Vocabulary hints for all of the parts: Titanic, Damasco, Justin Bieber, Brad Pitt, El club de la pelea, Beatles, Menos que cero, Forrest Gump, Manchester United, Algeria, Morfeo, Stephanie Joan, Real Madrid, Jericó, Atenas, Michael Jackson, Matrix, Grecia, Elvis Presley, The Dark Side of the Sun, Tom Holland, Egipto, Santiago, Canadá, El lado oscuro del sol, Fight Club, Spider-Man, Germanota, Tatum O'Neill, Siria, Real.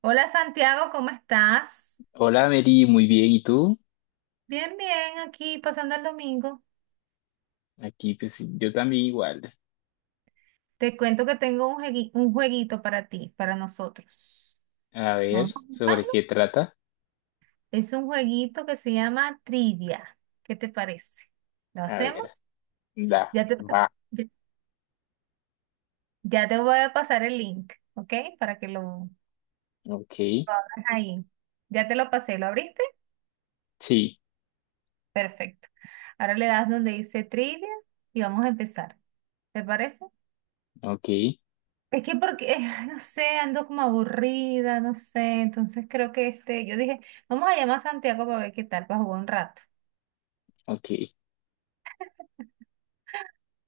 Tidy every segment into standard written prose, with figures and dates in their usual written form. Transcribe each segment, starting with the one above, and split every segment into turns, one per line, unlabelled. Hola Santiago, ¿cómo estás?
Hola Mary, muy bien, ¿y tú?
Bien, bien, aquí pasando el domingo.
Aquí pues yo también igual.
Te cuento que tengo un jueguito para ti, para nosotros.
A ver,
Vamos a
¿sobre
jugar.
qué trata?
Es un jueguito que se llama Trivia. ¿Qué te parece? ¿Lo
A ver,
hacemos?
la,
Ya te, pas-
va,
ya, ya te voy a pasar el link, ¿ok? Para que lo
ok,
abras ahí. Ya te lo pasé, ¿lo abriste?
sí,
Perfecto. Ahora le das donde dice Trivia y vamos a empezar. ¿Te parece?
ok,
Es que porque, no sé, ando como aburrida, no sé, entonces creo que este, yo dije, vamos a llamar a Santiago para ver qué tal, para jugar un rato.
ok,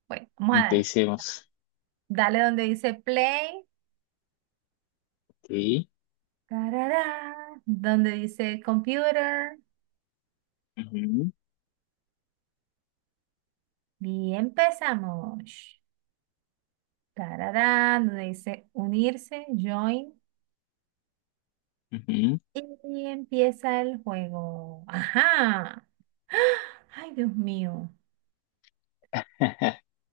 Bueno, vamos a darle.
empecemos.
Dale donde dice play,
Ok,
tarará, donde dice computer,
ujú,
y empezamos. Tarará, donde dice unirse, join,
ujú.
y empieza el juego. Ajá. Ay, Dios mío.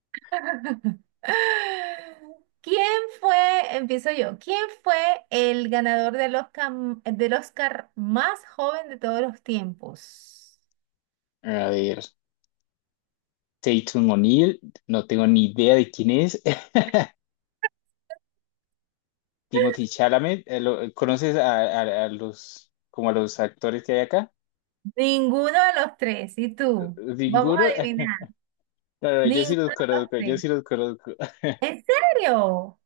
¿Quién fue, empiezo yo, quién fue el ganador del Oscar más joven de todos los tiempos?
A ver, Tatum O'Neill, no tengo ni idea de quién es. Timothy Chalamet, lo- ¿conoces a los, como a los actores que hay acá?
Ninguno de los tres, ¿y tú? Vamos
¿Ninguno?
a adivinar.
No, no, yo sí
Ninguno
los
de los
conozco, yo
tres.
sí los conozco.
¿En serio?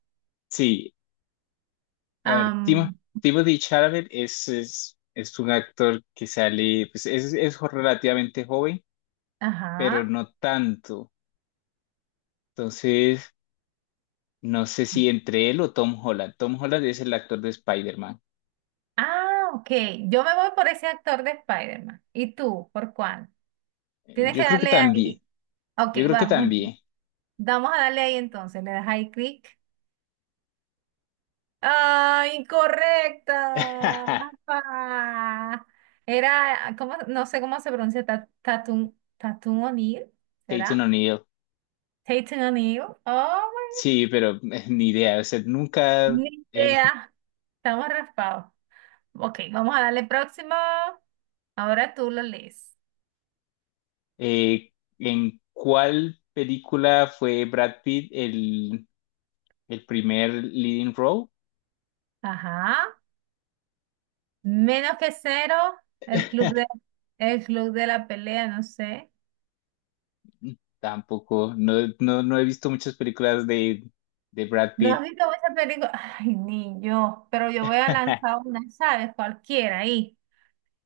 Sí, a ver, Timo,
Am,
Timothy Chalamet es un actor que sale, pues es jo- relativamente joven, pero
ajá.
no tanto. Entonces, no sé si entre él o Tom Holland. Tom Holland es el actor de Spider-Man.
Ah, ok. Yo me voy por ese actor de Spider-Man. ¿Y tú? ¿Por cuál? Tienes que
Yo creo que
darle
también,
ahí. Ok,
yo creo que
vamos.
también.
Vamos a darle ahí entonces. Le das ahí clic. Ay, incorrecta. Ah, era, ¿cómo? No sé cómo se pronuncia, Tatum O'Neill,
Tatum
¿será?
O'Neill.
Tatum O'Neill. Oh,
Sí, pero ni idea. O sea, nunca,
ni
eh,
idea. Estamos raspados. Ok, vamos a darle próximo. Ahora tú lo lees.
eh, ¿en cuál película fue Brad Pitt el primer leading role?
Ajá. Menos que cero, el club de, el club de la pelea, no sé.
Tampoco, no, no, no he visto muchas películas de Brad
¿No has
Pitt.
visto esa película? Ay, ni yo, pero yo voy a lanzar una, ¿sabes? Cualquiera ahí.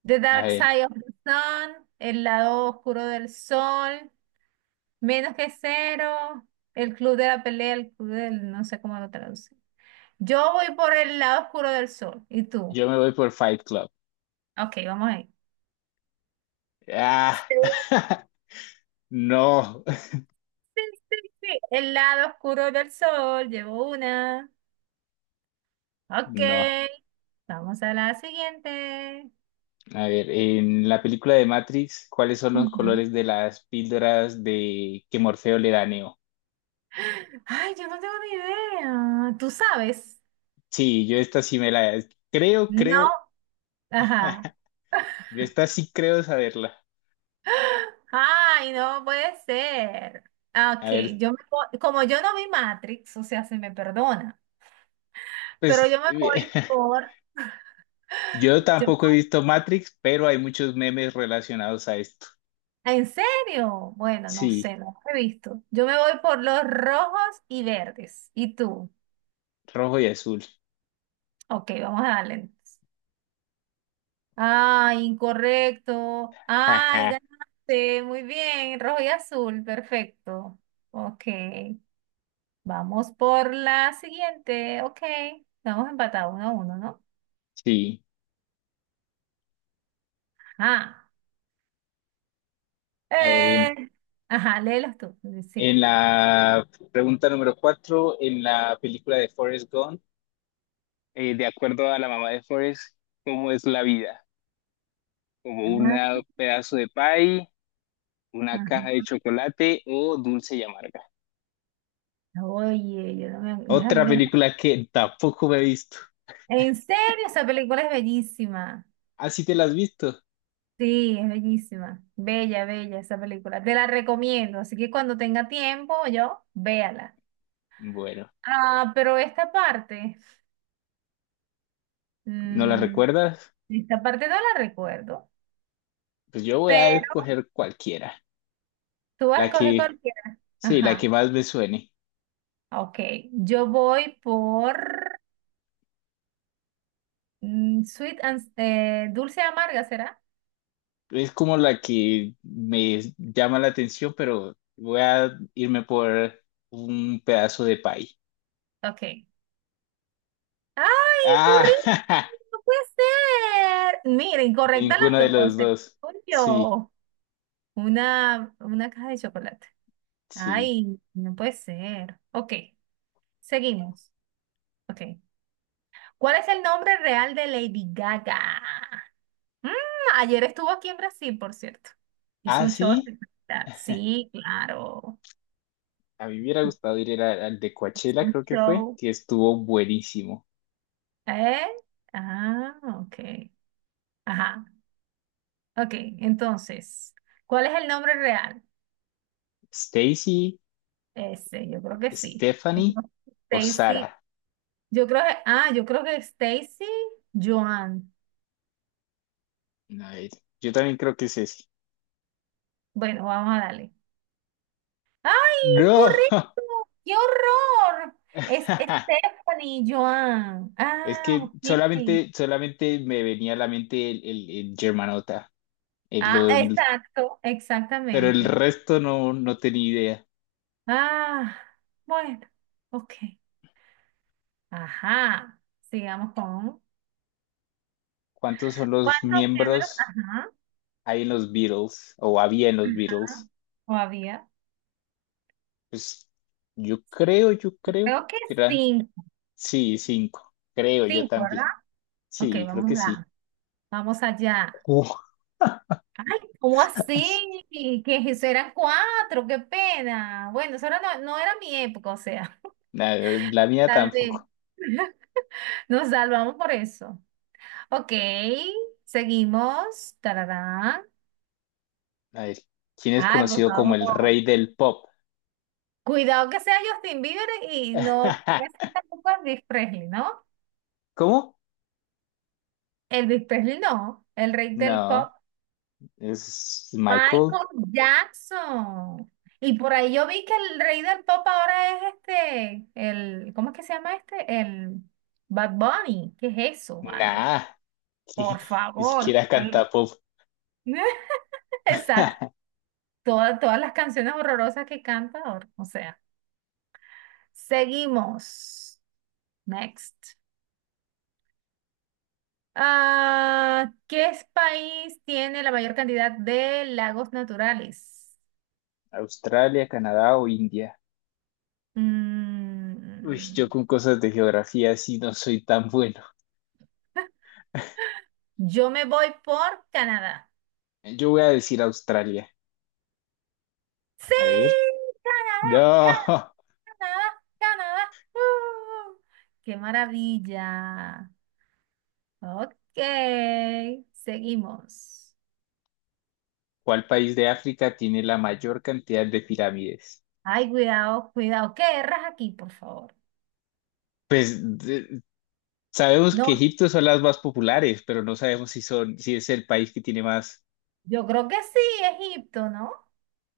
The
A
Dark
ver,
Side of the Sun, El lado oscuro del sol, Menos que cero, El club de la pelea, no sé cómo lo traduce. Yo voy por el lado oscuro del sol, ¿y tú?
yo me voy por Fight Club.
Ok, vamos ahí.
Ah,
Sí,
no,
sí, sí, sí. El lado oscuro del sol, llevo una. Ok,
no.
vamos a la siguiente.
A ver, en la película de Matrix, ¿cuáles son los
Ujú.
colores de las píldoras de que Morfeo le da a Neo?
Ay, yo no tengo ni idea. ¿Tú sabes?
Sí, yo esta sí me la creo,
No.
creo.
Ajá.
Yo esta sí creo saberla.
Ay, no puede ser. Ah,
A
ok,
ver,
como yo no vi Matrix, o sea, se me perdona, pero
pues
yo me voy por...
yo
yo-
tampoco he visto Matrix, pero hay muchos memes relacionados a esto.
¿En serio? Bueno, no
Sí.
sé, no lo he visto. Yo me voy por los rojos y verdes. ¿Y tú?
Rojo y azul.
Ok, vamos a darle, entonces. Ay, incorrecto. Ay,
Jaja,
ganaste. Muy bien, rojo y azul, perfecto. Ok. Vamos por la siguiente. Ok. Estamos empatados 1-1, ¿no?
sí.
Ajá.
A ver, en,
Eh, ajá, léelos tú.
en
Sigue.
la pregunta número cuatro, en la película de Forrest Gump, de acuerdo a la mamá de Forrest, ¿cómo es la vida? ¿Como un
Ah,
pedazo de pie, una caja de
ajá.
chocolate o dulce y amarga?
Oye, yo no me...
Otra
déjame...
película que tampoco me he visto.
En serio, esa película es bellísima.
¿Ah, sí te la has visto?
Sí, es bellísima. Bella, bella esa película. Te la recomiendo. Así que cuando tenga tiempo, yo, véala.
Bueno,
Ah, pero
¿no la
mm,
recuerdas?
esta parte no la recuerdo.
Pues yo voy a
Pero
escoger cualquiera,
tú vas a
la
escoger
que,
cualquiera.
sí, la que
Ajá.
más me suene.
Ok, yo voy por sweet and dulce amarga, ¿será?
Es como la que me llama la atención, pero voy a irme por un pedazo de pay.
Ok. ¡Ay, correcto!
Ah,
¡No puede ser! Mira, incorrecta
ninguno de
las dos.
los
Se
dos. Sí,
Una caja de chocolate.
sí.
¡Ay, no puede ser! Ok, seguimos. Ok. ¿Cuál es el nombre real de Lady Gaga? Mm, ayer estuvo aquí en Brasil, por cierto. Hizo
Ah,
un show
sí.
espectacular. Sí, claro.
A mí me hubiera gustado ir a- al de
Hizo
Coachella,
un
creo que fue,
show.
que estuvo buenísimo.
¿Eh? Ah, ok. Ajá. Ok, entonces, ¿cuál es el nombre real?
Stacy,
Ese, yo creo que sí. Yo
Stephanie
creo que
o
Stacy.
Sara.
Yo creo que Stacy Joan.
A ver, yo también creo que es ese.
Bueno, vamos a darle. ¡Ay,
No.
correcto! ¡Qué horror! Es Stephanie Joan.
Es
Ah,
que
ok.
solamente, solamente me venía a la mente el Germanota. El-
Ah,
lo-
exacto,
pero el
exactamente.
resto no, no tenía idea.
Ah, bueno, ok. Ajá. Sigamos con.
¿Cuántos son los
¿Cuántos géneros?
miembros
Ajá,
hay en los Beatles o había en los
ajá,
Beatles?
o había.
Pues yo creo
Creo que
que eran,
cinco.
sí, cinco. Creo yo
Cinco,
también.
¿verdad? Ok,
Sí, creo
vamos
que sí.
a, vamos allá.
Uf,
Ay, ¿cómo así? Que eso eran cuatro, qué pena. Bueno, no, no era mi época, o sea,
la mía
tal vez.
tampoco.
Nos salvamos por eso. Ok, seguimos. Tararán.
A ver, ¿quién es
Ay, por
conocido como el
favor.
rey del pop?
Cuidado que sea Justin Bieber y no que sea tampoco Elvis Presley, ¿no?
¿Cómo?
Elvis Presley no, el rey del pop,
No, es Michael.
Michael Jackson. Y por ahí yo vi que el rey del pop ahora es este, el, ¿cómo es que se llama este? El Bad Bunny. ¿Qué es eso, vale?
Nah,
Por
ni
favor.
siquiera canta pop.
Exacto. Todas las canciones horrorosas que canta ahora. O sea, seguimos. Next. Ah, ¿Qué país tiene la mayor cantidad de lagos naturales?
Australia, Canadá o India. Uy,
Mm,
yo con cosas de geografía sí no soy tan bueno.
Yo me voy por Canadá.
Yo voy a decir Australia.
Sí,
A ver.
Canadá, Canadá,
No.
Canadá. Canadá. ¡Uh! ¡Qué maravilla! Ok, seguimos.
¿Cuál país de África tiene la mayor cantidad de pirámides?
Ay, cuidado, cuidado. ¿Qué erras aquí, por favor?
Pues de- sabemos que
No,
Egipto son las más populares, pero no sabemos si son, si es el país que tiene más.
yo creo que sí, Egipto, ¿no?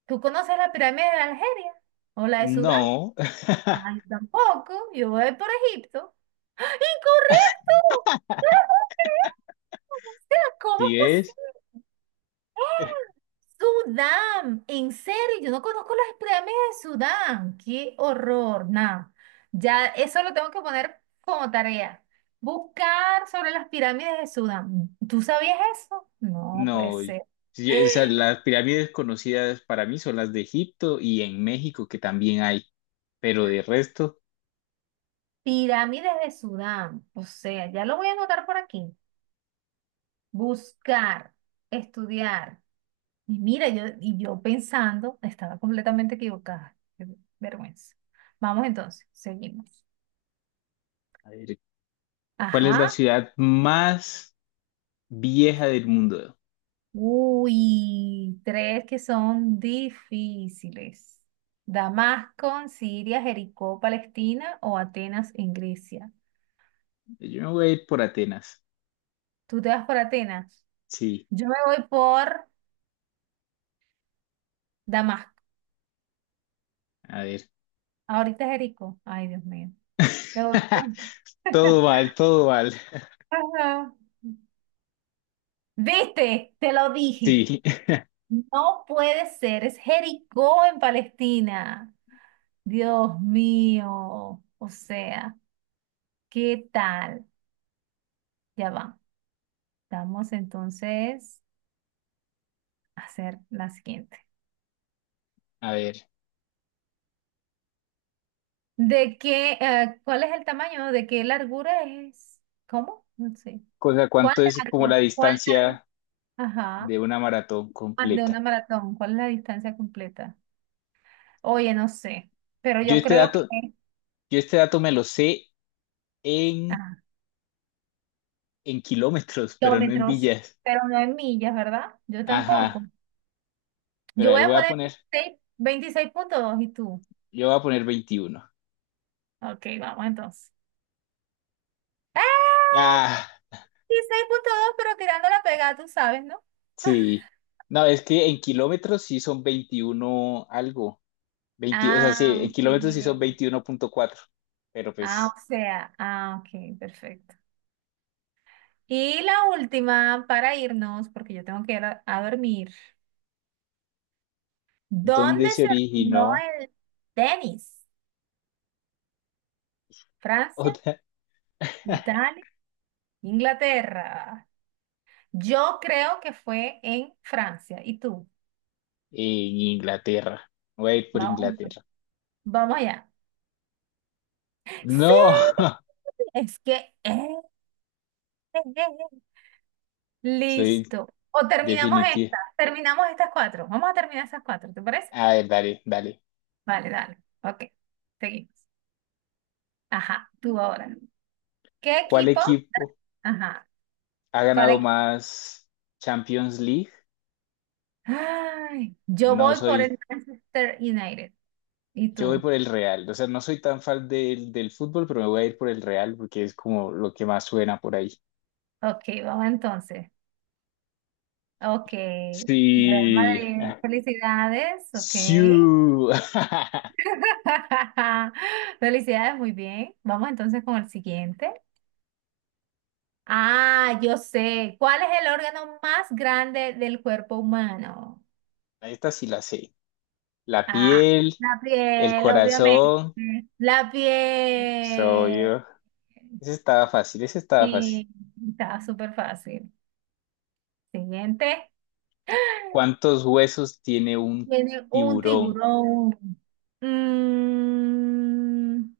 ¿Tú conoces la pirámide de Algeria o la de Sudán?
No.
Ay, yo tampoco. Yo voy por Egipto. ¡Ah! ¡Incorrecto! ¡No lo puedo creer! O sea, ¿cómo es
¿Sí es?
posible? Sudán, en serio, yo no conozco las pirámides de Sudán. Qué horror, nada. Ya eso lo tengo que poner como tarea. Buscar sobre las pirámides de Sudán. ¿Tú sabías eso? No puede
No.
ser.
Sí, o sea, las pirámides conocidas para mí son las de Egipto y en México, que también hay. Pero de resto,
Pirámides de Sudán. O sea, ya lo voy a anotar por aquí. Buscar, estudiar. Y mira, yo pensando, estaba completamente equivocada. Qué vergüenza. Vamos entonces, seguimos.
a ver, ¿cuál es la
Ajá.
ciudad más vieja del mundo?
Uy, tres que son difíciles. Damasco en Siria, Jericó, Palestina o Atenas en Grecia.
Yo me voy a ir por Atenas.
Tú te vas por Atenas.
Sí,
Yo me voy por Damasco.
a ver.
Ahorita Jericó. Ay, Dios mío. Me voy por-
Todo mal, todo mal.
Ajá. ¿Viste? Te lo dije.
Sí,
No puede ser. Es Jericó en Palestina. Dios mío. O sea, ¿qué tal? Ya va. Vamos entonces a hacer la siguiente.
a ver.
¿Cuál es el tamaño? ¿De qué largura es? ¿Cómo? No sé.
Cosa,
¿Cuál
¿cuánto es como la
largo? ¿Cuál largo?
distancia
Ajá.
de una maratón
Ah, de una
completa?
maratón. ¿Cuál es la distancia completa? Oye, no sé. Pero
Yo
yo
este
creo que
dato, yo este dato me lo sé en,
ah,
en kilómetros, pero no en
kilómetros,
millas.
pero no en millas, ¿verdad? Yo tampoco.
Ajá. Pero a
Yo
ver,
voy a
voy a
poner
poner,
seis 26.2 y tú.
yo voy a poner 21.
Ok, vamos entonces. ¡Ah!
Ah,
26.2, pero tirando la pegada, tú sabes, ¿no?
sí. No, es que en kilómetros sí son 21 algo. 20, o sea, sí,
Ah,
en kilómetros hizo
ok.
21,4, pero
Ah,
pues,
o sea, ah, ok, perfecto. Y la última para irnos, porque yo tengo que ir a dormir. ¿Dónde
¿dónde se
se originó
originó
el tenis? ¿Francia?
otra?
¿Italia? ¿Inglaterra? Yo creo que fue en Francia. ¿Y tú?
En Inglaterra. Voy a ir por
Vamos, allá.
Inglaterra.
Vamos allá. Sí,
No,
es que... eh, eh.
soy
Listo. O terminamos
definitiva.
esta. Terminamos estas cuatro. Vamos a terminar esas cuatro, ¿te parece?
A ver, dale, dale.
Vale, dale. Ok, seguimos. Ajá, tú ahora. ¿Qué
¿Cuál
equipo?
equipo
Ajá,
ha
¿cuál
ganado
equipo?
más Champions League?
Ay, yo
No
voy por
soy,
el Manchester United. ¿Y
yo voy
tú?
por el Real. O sea, no soy tan fan del fútbol, pero me voy a ir por el Real porque es como lo que más suena por ahí.
Ok, vamos entonces. Ok, Real
Sí,
Madrid, felicidades. Ok.
sí.
Felicidades, muy bien. Vamos entonces con el siguiente. Ah, yo sé. ¿Cuál es el órgano más grande del cuerpo humano?
Esta sí la sé. La
Ah,
piel,
la
el
piel, obviamente.
corazón,
La
soy
piel.
yo. Ese estaba fácil, ese estaba fácil.
Sí, estaba súper fácil. Siguiente.
¿Cuántos huesos tiene un
Viene un
tiburón?
tiburón. Mm,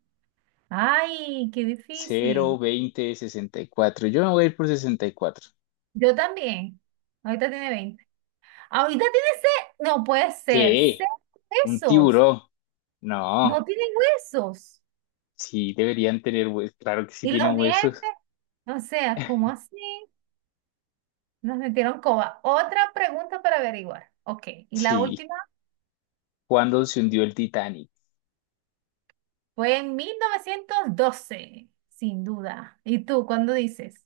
ay, qué
Cero,
difícil.
20, 64. Yo me voy a ir por 64.
Yo también. Ahorita tiene veinte Ahorita tiene seis. No puede ser.
¿Qué?
Seis
¿Un
huesos.
tiburón?
No
No,
tiene huesos.
sí, deberían tener huesos. Claro que sí
Y los
tienen huesos.
dientes. O sea, ¿cómo así? Nos metieron coba. Otra pregunta para averiguar. Ok, y la
Sí.
última
¿Cuándo se hundió el Titanic?
fue en 1912, sin duda. ¿Y tú cuándo dices?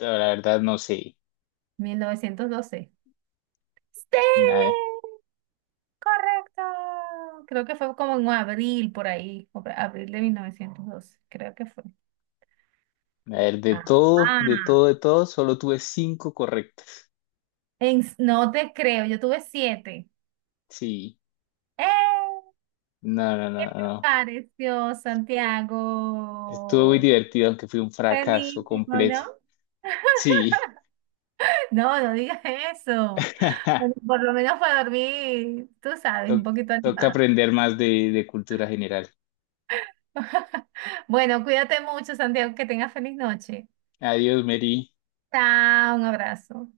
No, la verdad no sé.
¿1912? Sí,
Nada.
correcto. Creo que fue como en abril, por ahí, abril de 1912. Creo que fue.
A ver, de todo,
Ajá.
de todo, de todo, solo tuve cinco correctas.
No te creo, yo tuve siete.
Sí.
¡Eh!
No, no, no, no.
Pareció
Estuvo muy
Santiago.
divertido, aunque fue un fracaso
Buenísimo,
completo.
¿no?
Sí.
No, no digas eso. Bueno, por lo menos para dormir, tú sabes,
To-
un poquito
toca
animado.
aprender más de cultura general.
Bueno, cuídate mucho, Santiago, que tengas feliz noche.
Adiós, Mary.
Chao, un abrazo.